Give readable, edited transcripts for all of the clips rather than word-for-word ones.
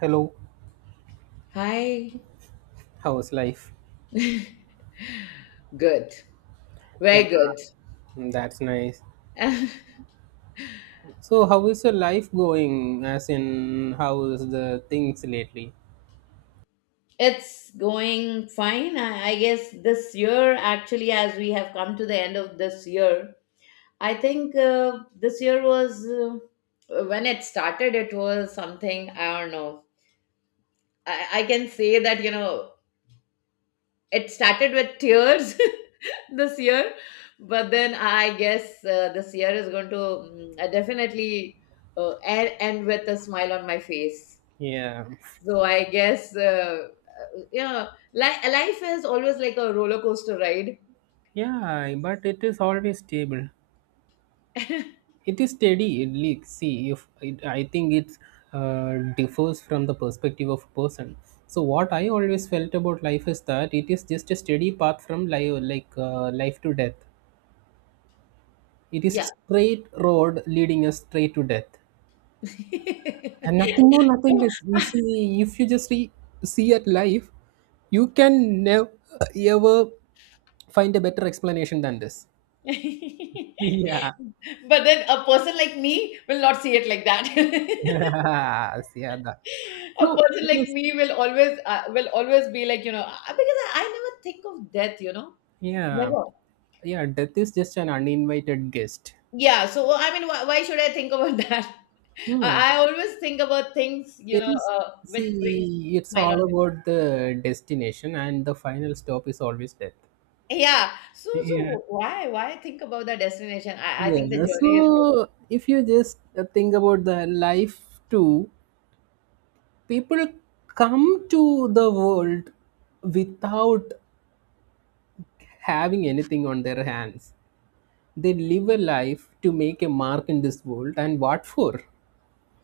Hello, Hi. how's life? Good. Yeah, Very good. mm, that's nice. So, how is your life going? As in, how is the things lately? It's going fine. I guess this year, actually, as we have come to the end of this year, I think this year was, when it started, it was something, I don't know. I can say that, you know, it started with tears, this year, but then I guess this year is going to definitely end with a smile on my face. Yeah, So I guess yeah, life is always like a roller coaster ride. yeah, but it is always stable. It is steady. It leaks. See, if it, I think it differs from the perspective of a person. So, what I always felt about life is that it is just a steady path from life, like life to death. It is a Yeah. straight road leading us straight to death. And nothing more, nothing So, less. You see, if you just see at life, you can never ever find a better explanation than this. Yeah. but then a person like me will not see it like that. yeah, that. A So person it like is, me will always be like, you know, because I never think of death. You know. yeah Never. yeah, death is just an uninvited guest. Yeah. So I mean, why should I think about that? Hmm. I always think about things, you It know, is, which brings see, it's smile on. all about the destination, and the final stop is always death. Yeah. So Yeah. so why think about the destination? I think the Yeah. journey is good. So if you just think about the life too, people come to the world without having anything on their hands. They live a life to make a mark in this world, and what for?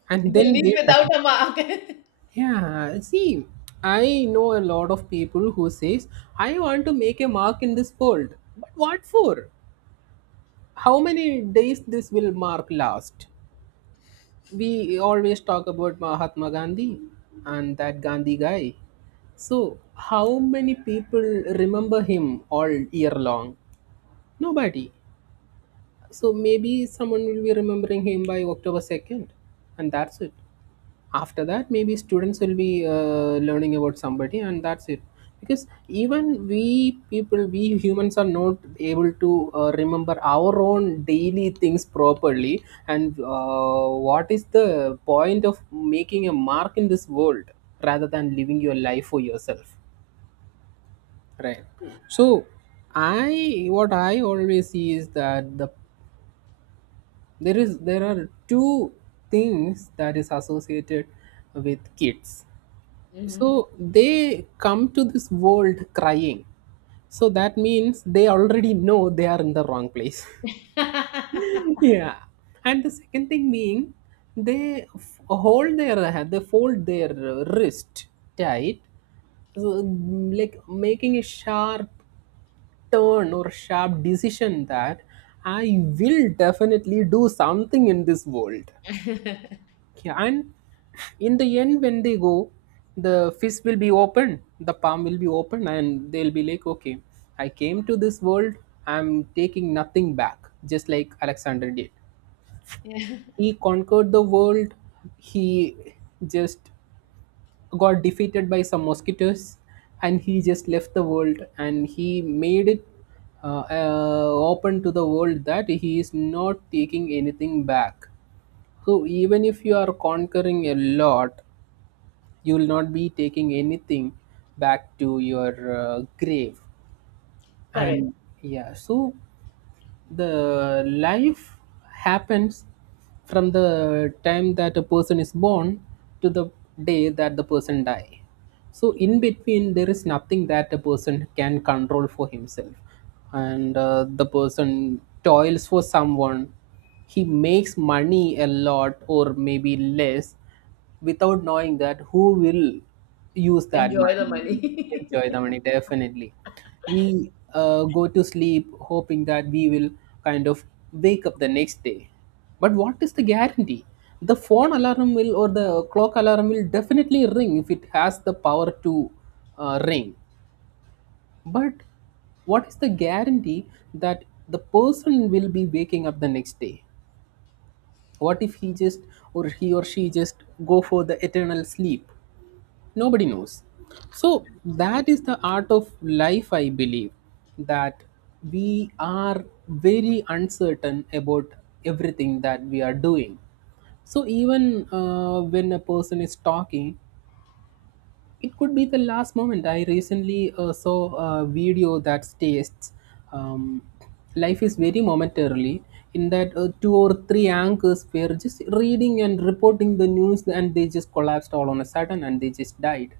And The then they leap die. without a mark. Yeah, see, I know a lot of people who says, "I want to make a mark in this world," but what for? How many days this will mark last? We always talk about Mahatma Gandhi and that Gandhi guy. So, how many people remember him all year long? Nobody. So maybe someone will be remembering him by October 2nd, and that's it. After that, maybe students will be learning about somebody, and that's it. Because even we people, we humans are not able to remember our own daily things properly. And what is the point of making a mark in this world rather than living your life for yourself? Right. So, I what I always see is that there are two things that is associated with kids. So Hmm. they come to this world crying, so that means they already know they are in the wrong place. yeah. And the second thing being, they fold their wrist tight. So, like making a sharp turn or sharp decision that I will definitely do something in this world. Yeah, and in the end, when they go, the fist will be open, the palm will be open, and they'll be like, okay, I came to this world, I'm taking nothing back, just like Alexander did. Yeah. He conquered the world, he just got defeated by some mosquitoes, and he just left the world and he made it open to the world that he is not taking anything back. So even if you are conquering a lot, you will not be taking anything back to your grave. Correct. And yeah, so the life happens from the time that a person is born to the day that the person die. So in between there is nothing that a person can control for himself, and the person toils for someone. He makes money, a lot or maybe less, without knowing that who will use that Enjoy the money, money. enjoy the money, definitely. We go to sleep hoping that we will kind of wake up the next day. But what is the guarantee? The phone alarm will or the clock alarm will definitely ring if it has the power to ring. But what is the guarantee that the person will be waking up the next day? What if he just, or he or she, just go for the eternal sleep? Nobody knows. So that Absolutely. is the art of life, I believe, that we are very uncertain about everything that we are doing. So even when a person is talking, it could be the last moment. I recently saw a video that states, um, life is very momentarily. In that, two or three anchors were just reading and reporting the news, and they just collapsed all on a sudden, and they just died.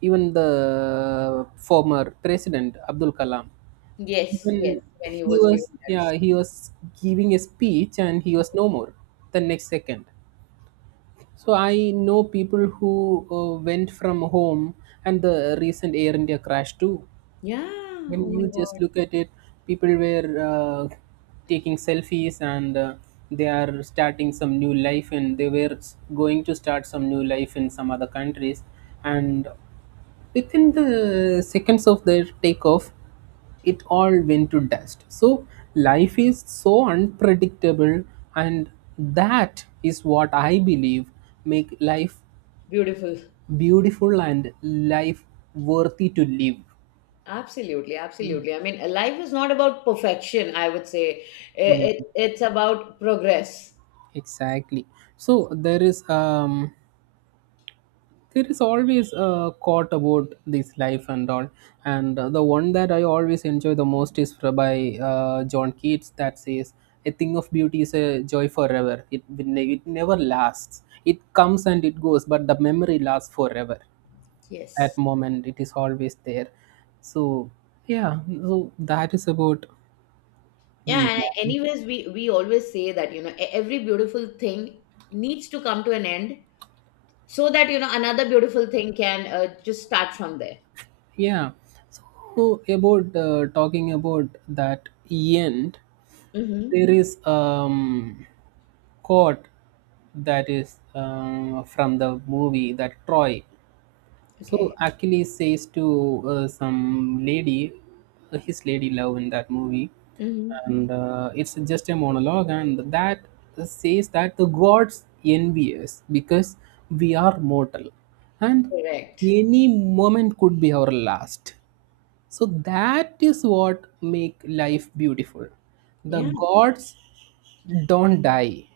Even the former president Abdul Kalam, Yes, yes. when When he he was giving was that yeah he speech. was giving a speech, and he was no more the next second. So I know people who went from home, and the recent Air India crash too. Yeah. Oh When my you just God. look at it, people were taking selfies and they are starting some new life, and they were going to start some new life in some other countries, and within the seconds of their takeoff, it all went to dust. So, life is so unpredictable, and that is what I believe make life Beautiful. beautiful and life worthy to live. Absolutely, absolutely. I mean, life is not about perfection. I would say Yeah, I- it's about progress. exactly. So there is always a quote about this life and all, and the one that I always enjoy the most is by John Keats, that says a thing of beauty is a joy forever. It will it never lasts, it comes and it goes, but the memory lasts forever. That Yes. moment, it is always there. So yeah, so that is about. Mm, Yeah, and anyways, we always say that, you know, every beautiful thing needs to come to an end so that, you know, another beautiful thing can just start from there. yeah, so about talking about that end, Mm-hmm. there is quote that is from the movie that Troy. So Okay. Achilles says to some lady, his lady love in that movie, Mm-hmm. and it's just a monologue, and that says that the gods envy us because we are mortal, and Correct. any moment could be our last. So that is what make life beautiful. The Yeah. gods don't die,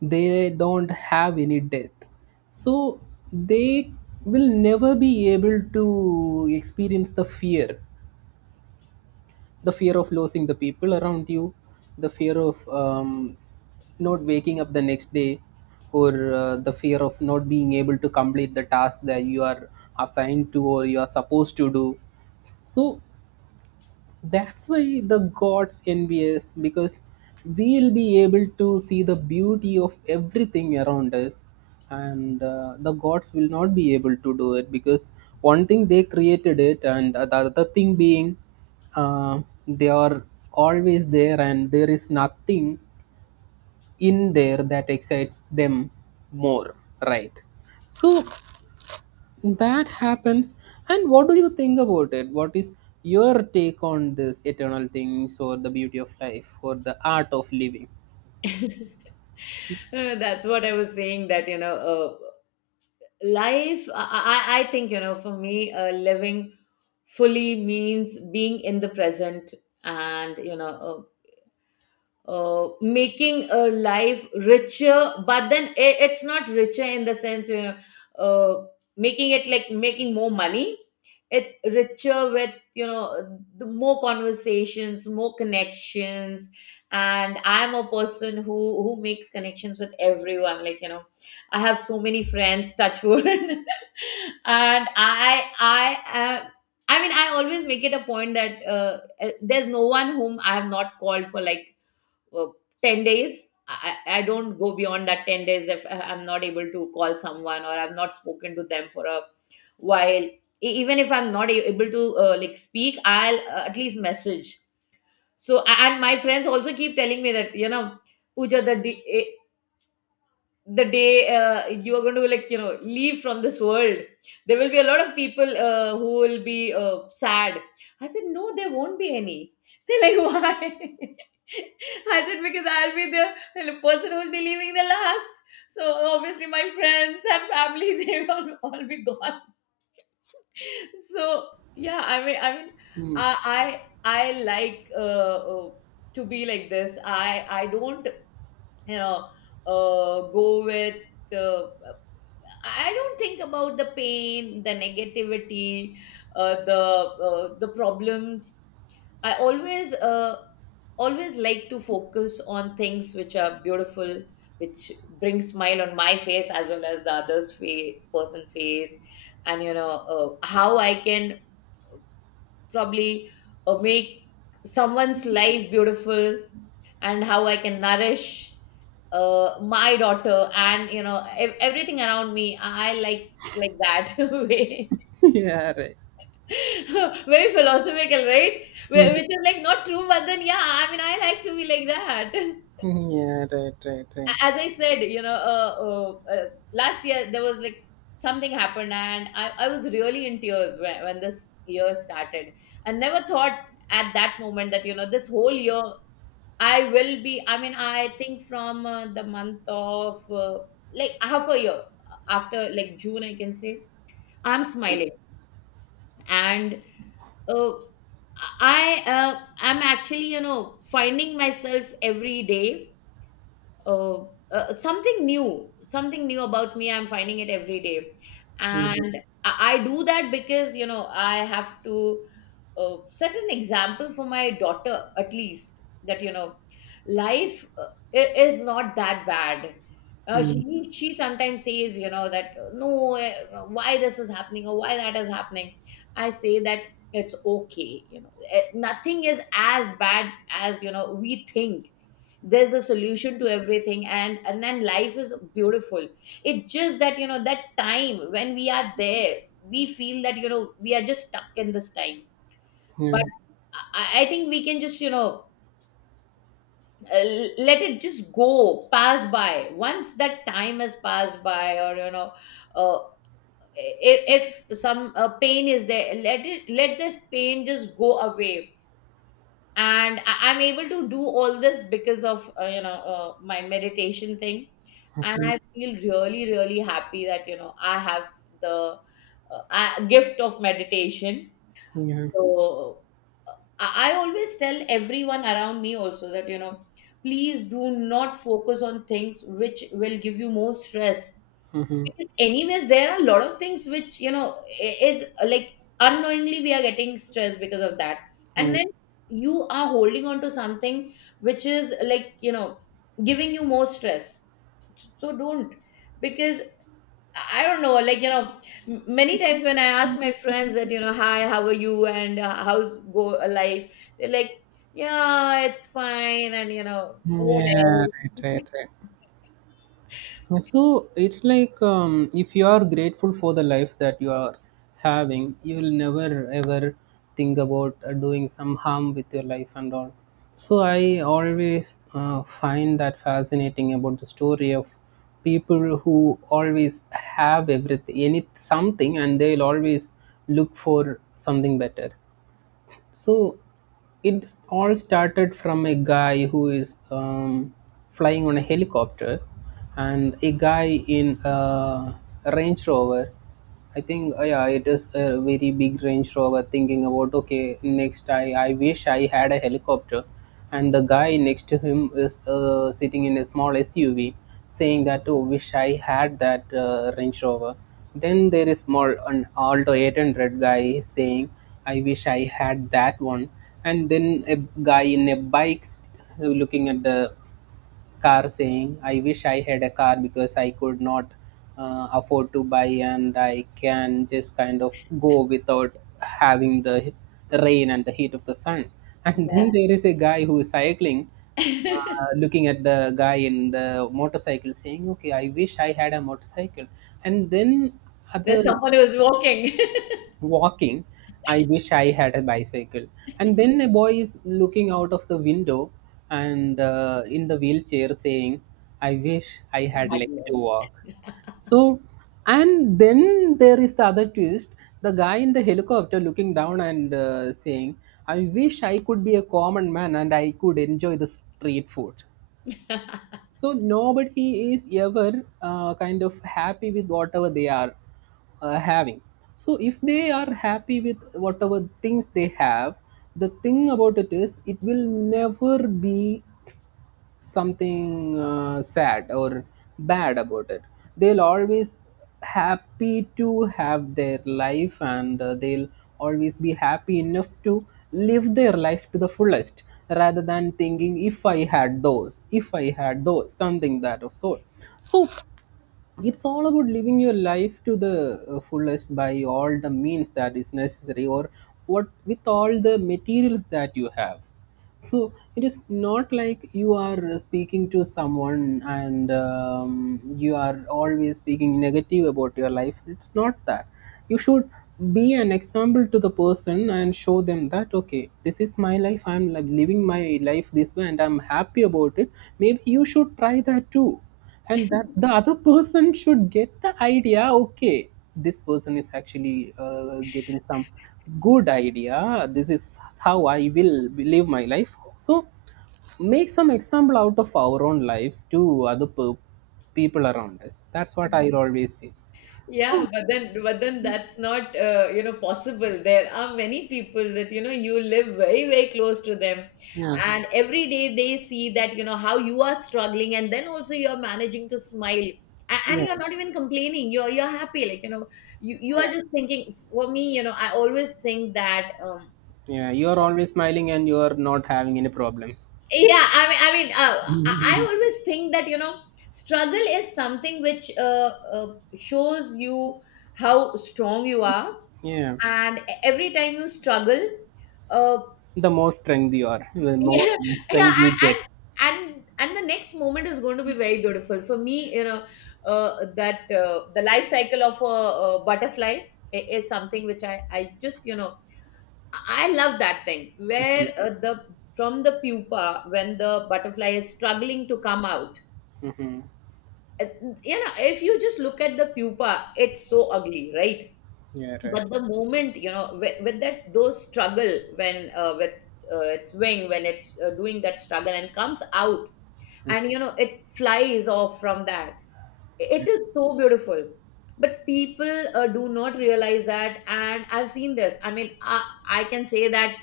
they don't have any death. So they will never be able to experience the fear, the fear of losing the people around you, the fear of not waking up the next day, or the fear of not being able to complete the task that you are assigned to or you are supposed to do. So that's why the gods envy us, because we'll be able to see the beauty of everything around us, and the gods will not be able to do it because one thing, they created it, and the other thing being, uh, they are always there, and there is nothing in there that excites them more. Right. So that happens. And what do you think about it? What is your take on this eternal things, or the beauty of life, or the art of living? That's what I was saying that, you know, life, I think, you know, for me, living fully means being in the present, and, you know, making a life richer, but then it's not richer in the sense you uh, making it like making more money, it's richer with, you know, the more conversations, more connections. And I'm a person who makes connections with everyone, like, you know, I have so many friends, touch wood. And i i uh, I mean, I always make it a point that there's no one whom I have not called for like uh, 10 days. I don't go beyond that 10 days. If I'm not able to call someone or I've not spoken to them for a while, even if I'm not able to like, speak, I'll at least message. So and my friends also keep telling me that, you know, Puja, the day you are going to, like, you know, leave from this world, there will be a lot of people who will be sad. I said, no, there won't be any. They're like, why? I said because I'll be the person who will be leaving the last, so obviously my friends and family they will all be gone. So yeah, I mean, Hmm. I like, to be like this, I don't, you know, go with, uh, I don't think about the pain, the negativity, the problems. I always like to focus on things which are beautiful, which bring smile on my face as well as the other's person face, and, you know, how I can probably make someone's life beautiful, and how I can nourish my daughter, and, you know, everything around me. I like that way. yeah, right. Very philosophical, right? Hmm. Which is, like, not true, but then yeah, I mean, I like to be like that. Hmm, yeah, right, right, right. As I said, you know, last year there was like, something happened, and I was really in tears when this year started. I never thought at that moment that, you know, this whole year I will be, I mean, I think from the month of, like, half a year after, like, June, I can say, I'm smiling. And uh, I am actually, you know, finding myself every day. Uh, Something new, something new about me. I'm finding it every day. And I do that because, you know, I have to set an example for my daughter at least, that, you know, life, is not that bad. Mhm. She sometimes says, you know, that no, why this is happening or why that is happening. I say that it's okay, you know, nothing is as bad as, you know, we think. There's a solution to everything, and then life is beautiful. It's just that, you know, that time when we are there, we feel that, you know, we are just stuck in this time. Hmm. Yeah. But I think we can just, you know, uh, let it just go pass by once that time has passed by, or, you know, uh, if some pain is there, let it, let this pain just go away. And I'm able to do all this because of, you know, my meditation thing. And Mhm. I feel really, really happy that, you know, I have the gift of meditation. Yeah. So I always tell everyone around me also that, you know, please do not focus on things which will give you more stress. Mhm. Because anyways, there are a lot of things which, you know, is like, unknowingly, we are getting stressed because of that. And Hmm. then you are holding on to something which is, like, you know, giving you more stress. So don't. Because I don't know, like, you know, many times, when I ask my friends that, you know, hi, how are you, and how's go life? They're like, yeah, it's fine. And, you know, what Yeah, else? right, right, right. Yeah, so it's like if you are grateful for the life that you are having, you will never ever think about doing some harm with your life and all. So I always find that fascinating about the story of people who always have everything, any something, and they'll always look for something better. So it all started from a guy who is flying on a helicopter, and a guy in a Range Rover. I think, yeah, it is a very big Range Rover, thinking about, okay, next I wish I had a helicopter. And the guy next to him is sitting in a small SUV saying that, oh, wish I had that Range Rover. Then there is more an Alto 800 guy saying, I wish I had that one. And then a guy in a bike, looking at the car, saying, I wish I had a car, because I could not afford to buy, and I can just kind of go without having the rain and the heat of the sun. and Yeah. then there is a guy who is cycling, looking at the guy in the motorcycle, saying, okay, I wish I had a motorcycle. And then other There's someone who's walking. walking, I wish I had a bicycle. And then a boy is looking out of the window and in the wheelchair saying, I wish I had Hard legs to walk. So, and then there is the other twist, the guy in the helicopter looking down and saying, I wish I could be a common man, and I could enjoy the street food. legs. So nobody is ever kind of happy with whatever they are having. So if they are happy with whatever things they have, the thing about it is it will never be something sad or bad about it, they'll always happy to have their life, and they'll always be happy enough to live their life to the fullest rather than thinking if I had those something that of sort. So it's all about living your life to the fullest by all the means that is necessary, or what, with all the materials that you have. So it is not like you are speaking to someone and you are always speaking negative about your life. It's not that. You should be an example to the person and show them that okay, this is my life, I'm like living my life this way and I'm happy about it. Maybe you should try that too. And that the other person should get the idea, okay, this person is actually getting some good idea, this is how I will live my life. So make some example out of our own lives to other pe- people around us, that's what I always say. So Yeah, but then that's not you know, possible. There are many people that, you know, you live very, very close to them, yeah, and every day they see that, you know, how you are struggling, and then also you are managing to smile, and you yeah, are not even complaining. You're happy, like, you know, you are yeah, just thinking. For me, you know, I always think that yeah. You're always smiling and you're not having any problems. yeah, I mean, I, Mhm. I always think that, you know, struggle is something which shows you how strong you are. Yeah, And every time you struggle, uh the more strength you are, the more yeah, yeah. strength you get. And and and the next moment is going to be very beautiful for me, you know, that the life cycle of a, butterfly is something which, I just, you know, I love that thing where Hmm. The from the pupa, when the butterfly is struggling to come out. Hmm. uh, you know, if you just look at the pupa, it's so ugly, right? Yeah, right. But the moment, you know, with that, those struggle, when with its wing, when it's doing that struggle and comes out, and, you know, it flies off from that. It is so beautiful. But people do not realize that. And I've seen this, I mean, I can say that,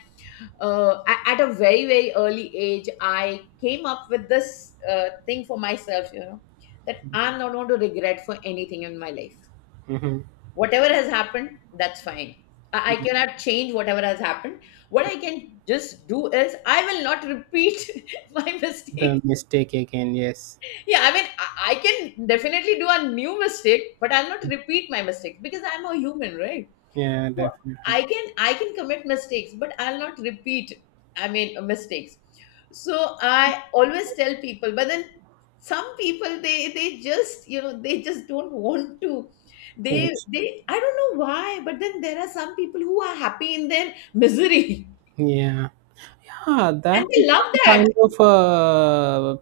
at a very, very early age, I came up with this thing for myself, you know, that I'm not going to regret for anything in my life. Hmm. Whatever has happened, that's fine. I cannot change whatever has happened. What I can just do is, I will not repeat my The mistake. mistake again, yes. Yeah, I mean, I can definitely do a new mistake, but I'll not repeat my mistake because I'm a human, right? Yeah, So definitely. I can commit mistakes, but I'll not repeat. I mean, mistakes. So I always tell people, but then some people, they just, you know, they just don't want to. They Yes. they I don't know why, but then there are some people who are happy in their misery, Yeah. Yeah, and that is they love some that. kind of a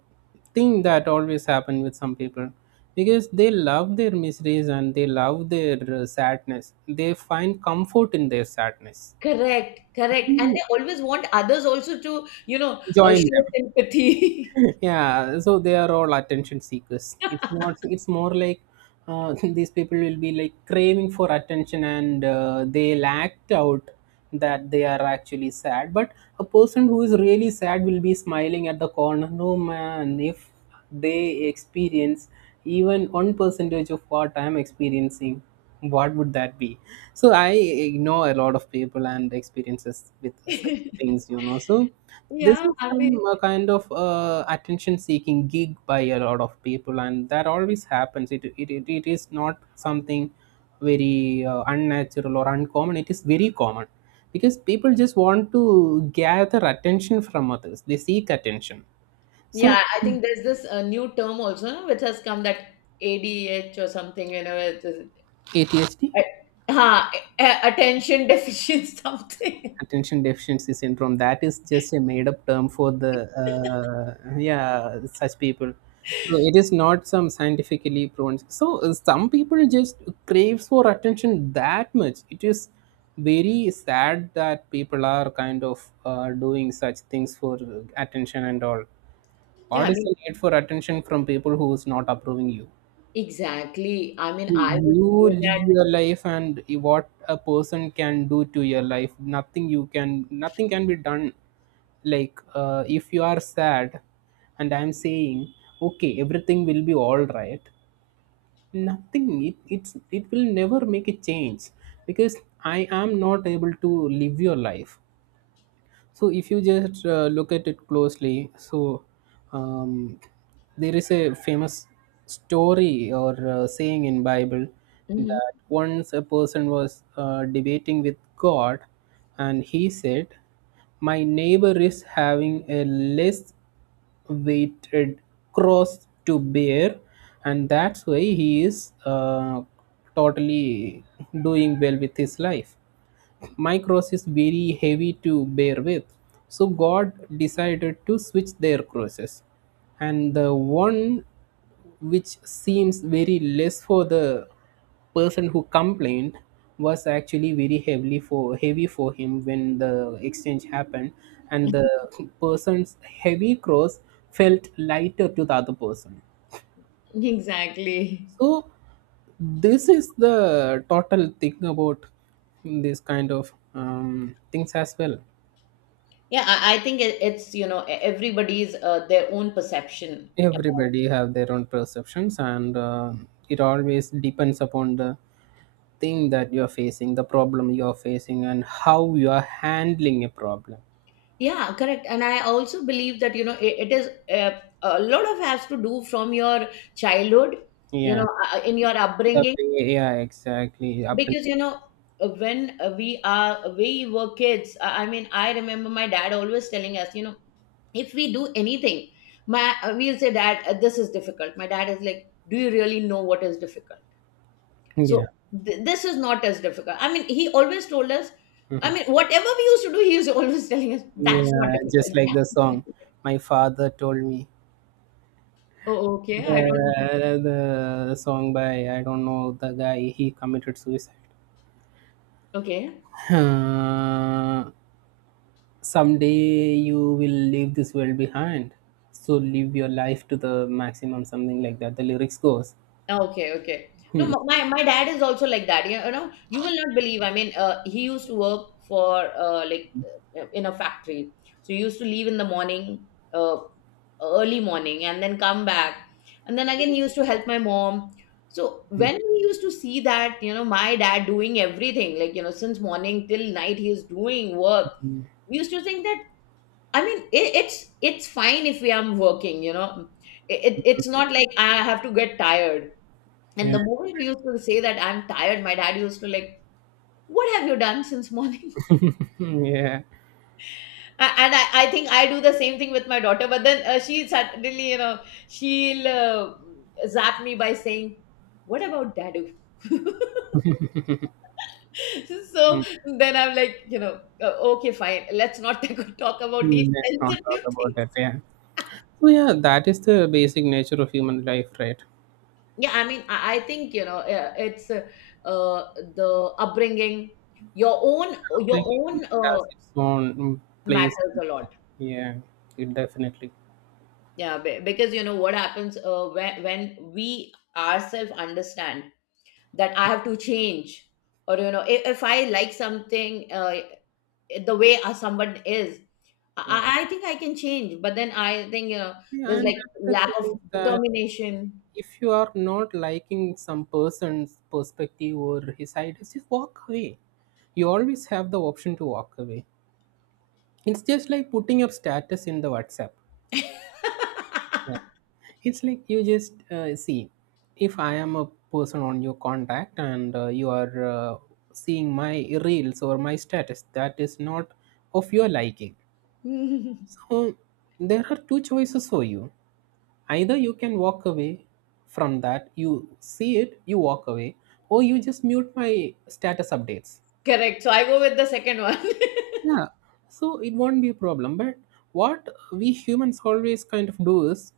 thing that always happen with some people, because they love their miseries and they love their sadness. They find comfort in their sadness. Correct, correct, and You. they always want others also to, you know, Join show them. sympathy. Yeah, so they are all attention seekers. It's not, it's more like, uh, these people will be like craving for attention and they'll act out that they are actually sad. But a person who is really sad will be smiling at the corner. No man, if they experience even one percentage of what I'm experiencing, what would that be? So I ignore a lot of people and experiences with such things, you know. So this Yeah, is I some mean. Kind of attention seeking gig by a lot of people, and that always happens. It is not something very unnatural or uncommon, it is very common, because people just want to gather attention from others, they seek attention. So Yeah, I think there's this new term also, no, which has come, that ADH or something, you know, it is, ADHD, uh, ha, attention deficient something. attention deficiency syndrome. That is just a made up term for the yeah, such people. So it is not some scientifically proven. So some people just craves for attention that much. It is very sad that people are kind of doing such things for attention and all. Yeah, What I is mean, the need for attention from people who is not approving you? exactly. I mean, I would You say live your that. life, and what a person can do to your life? Nothing. You can, nothing can be done. Like if you are sad and I'm saying okay, everything will be all right, nothing, it's it will never make a change, because I am not able to live your life. So if you just look at it closely, so um, there is a famous story or saying in Bible, Mhm. that once a person was debating with God, and he said, "My neighbor is having a less weighted cross to bear, and that's why he is totally doing well with his life. My cross is very heavy to bear with." So God decided to switch their crosses. And the one which seems very less for the person who complained was actually very heavily for heavy for him when the exchange happened, and the person's heavy cross felt lighter to the other person. Exactly. So this is the total thing about this kind of things as well. Yeah, I think it's, you know, everybody's their own perception. Everybody have their own perceptions, and it always depends upon the thing that you are facing, the problem you are facing, and how you are handling a problem. Yeah, correct. And I also believe that, you know, it is a lot of has to do from your childhood, you Yeah, know, in your the upbringing. way, yeah, exactly. Appre- Because, you know, when, we were kids, I mean, I remember my dad always telling us, you know, if we do anything, my we'll say, dad, this is difficult. My dad is like, do you really know what is difficult? So Yeah. this is not as difficult, I mean, he always told us, I Mhm. mean, whatever we used to do, he was always telling us, that's not Yeah, just difficult. like the song. My father told me. Oh, okay. I don't. The song by, I don't know the guy, he committed suicide. Okay. Uh, someday you will leave this world behind, so live your life to the maximum. Something like that. The lyrics goes. Okay, okay. No, Hmm. my dad is also like that. You know, you will not believe. I mean, he used to work for in a factory. So he used to leave in the morning, uh, early morning, and then come back, and then again he used to help my mom. So when we used to see that, you know, my dad doing everything, like, you know, since morning till night, he is doing work, Hmm. we used to think that. I mean, it's fine if we are working. You know, it's not like I have to get tired, and Yeah. the moment we used to say that I'm tired, my dad used to like, what have you done since morning? Hmm, yeah. And I think I do the same thing with my daughter, but then she suddenly, you know, she'll zap me by saying, what about dadu? So Mm. then I'm like, you know, okay, fine. Let's not talk about these Let's not talk sensitive about things. that. Yeah. So yeah, that is the basic nature of human life, right? Yeah, I mean, I think, you know, it's uh, the upbringing, your own, your Upbringing own has its own mm, place. matters a lot. Yeah, it definitely. Yeah, because, you know, what happens, when we ourselves understand that I have to change, or, you know, if I like something, the way someone is, Yeah. I think I can change. But then I think, you know, See, there's and like, another lack thing of is that determination. if you are not liking some person's perspective or his ideas, just walk away. You always have the option to walk away. It's just like putting up status in the WhatsApp. Yeah. It's like you just see, if I am a person on your contact and you are seeing my reels or my status that is not of your liking. So there are two choices for you, either you can walk away from that, you see it, you walk away, or you just mute my status updates. Correct. So I go with the second one. Yeah, so it won't be a problem. But what we humans always kind of do is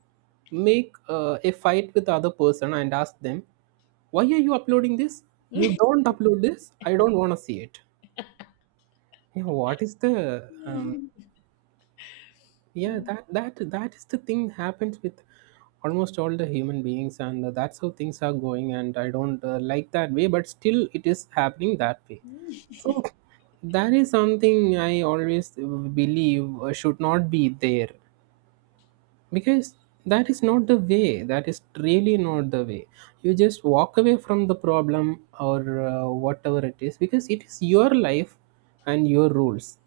make a fight with the other person and ask them, why are you uploading this? You don't upload this, I don't want to see it. Yeah, what is the yeah, that is the thing happens with almost all the human beings, and that's how things are going, and I don't like that way, but still it is happening that way. So that is something I always believe should not be there, because that is not the way, that is really not the way. You just walk away from the problem, or whatever it is, because it is your life and your rules.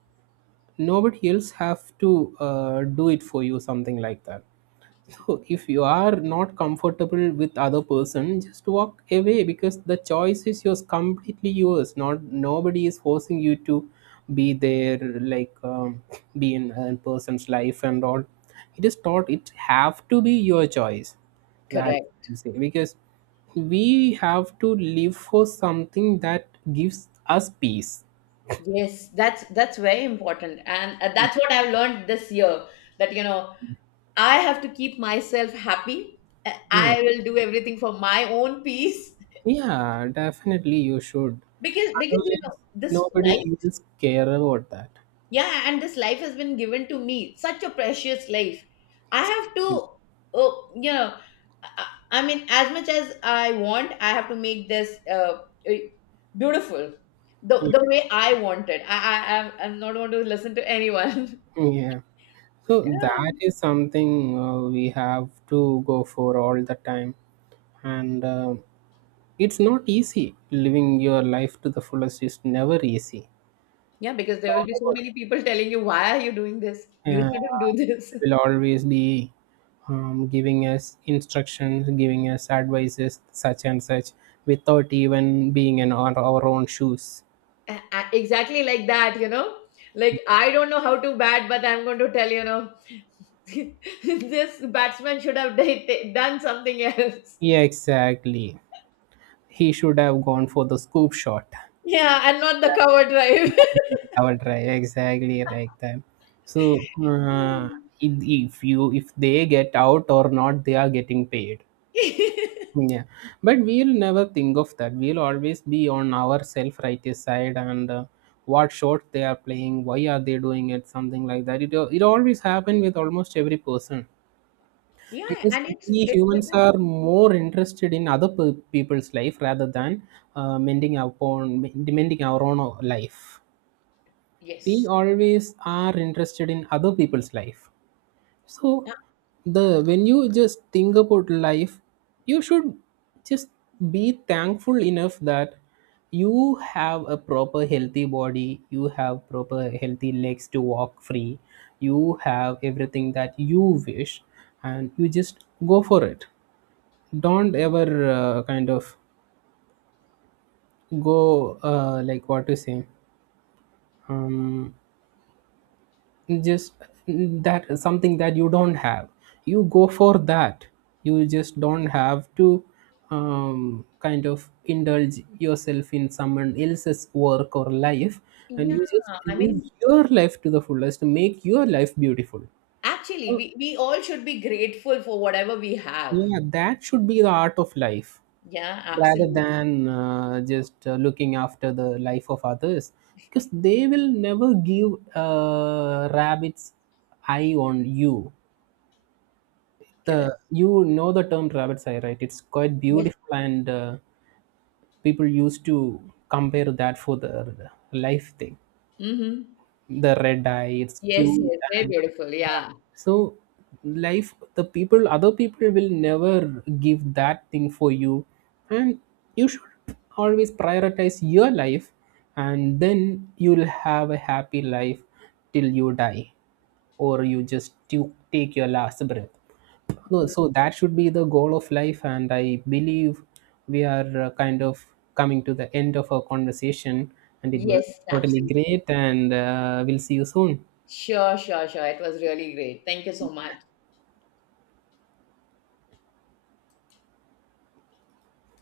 Nobody else have to do it for you, something like that. So if you are not comfortable with other person, just walk away, because the choice is yours, completely yours. Not nobody is forcing you to be there, like be in a person's life and all. It is taught, it have to be your choice. That's Correct. what I say. Because we have to live for something that gives us peace. Yes, that's very important, and that's what I've learned this year. That, you know, I have to keep myself happy. Yeah. I will do everything for my own peace. Yeah, definitely you should. Because, you know, Otherwise, this life, nobody will care about that. yeah, and this life has been given to me, such a precious life. I have to, oh, you know, I, I mean, as much as I want, I have to make this eh, beautiful, the way I want it. I'm not going to listen to anyone. Yeah. So Yeah. that is something we have to go for all the time. And it's not easy. Living your life to the fullest is never easy. Yeah, It's because there will all be so about, many people telling you, why are you doing this? You yeah, shouldn't do this. will always be giving us instructions, giving us advices, such and such, without even being in our own shoes. Exactly like that, you know, like, I don't know how to bat, but I'm going to tell, you know, this batsman should have done something else, Yeah, exactly. He should have gone for the scoop shot. yeah, and not the cover drive. Our try exactly like that. So if, if you, if they get out or not, they are getting paid. Yeah, but we'll never think of that. We'll always be on our self-righteous side, and what shot they are playing, why are they doing it, something like that. It always happen with almost every person. Yeah, Because and it's we it's with humans this. are more interested in other people's life rather than mending our own life. We Yes. always are interested in other people's life. So, Uh, the when you just think about life, you should just be thankful enough that you have a proper healthy body, you have proper healthy legs to walk free, you have everything that you wish, and you just go for it. Don't ever kind of go like, what to say, um, just that something that you don't have, you go for that. You just don't have to kind of indulge yourself in someone else's work or life, and yeah, you just I live mean, your life to the fullest, make your life beautiful. actually, So we all should be grateful for whatever we have. yeah, that should be the art of life, Yeah, rather absolutely. than just looking after the life of others, because they will never give rabbit's eye on you. Correct. The, you know, the term rabbit's eye, right? It's quite Yes. beautiful, and people used to compare that for the life thing. Mm-hmm. The red eye, it's Yes, yes, cute. very And beautiful, yeah, yeah. so life, the people, other people will never give that thing for you. And you should always prioritize your life, and then you'll have a happy life till you die, or you just you take your last breath. No, Mhm. so that should be the goal of life. And I believe we are kind of coming to the end of our conversation, and it was Yes, totally absolutely. great, and we'll see you soon. Sure, sure, sure. It was really great. Thank you so much.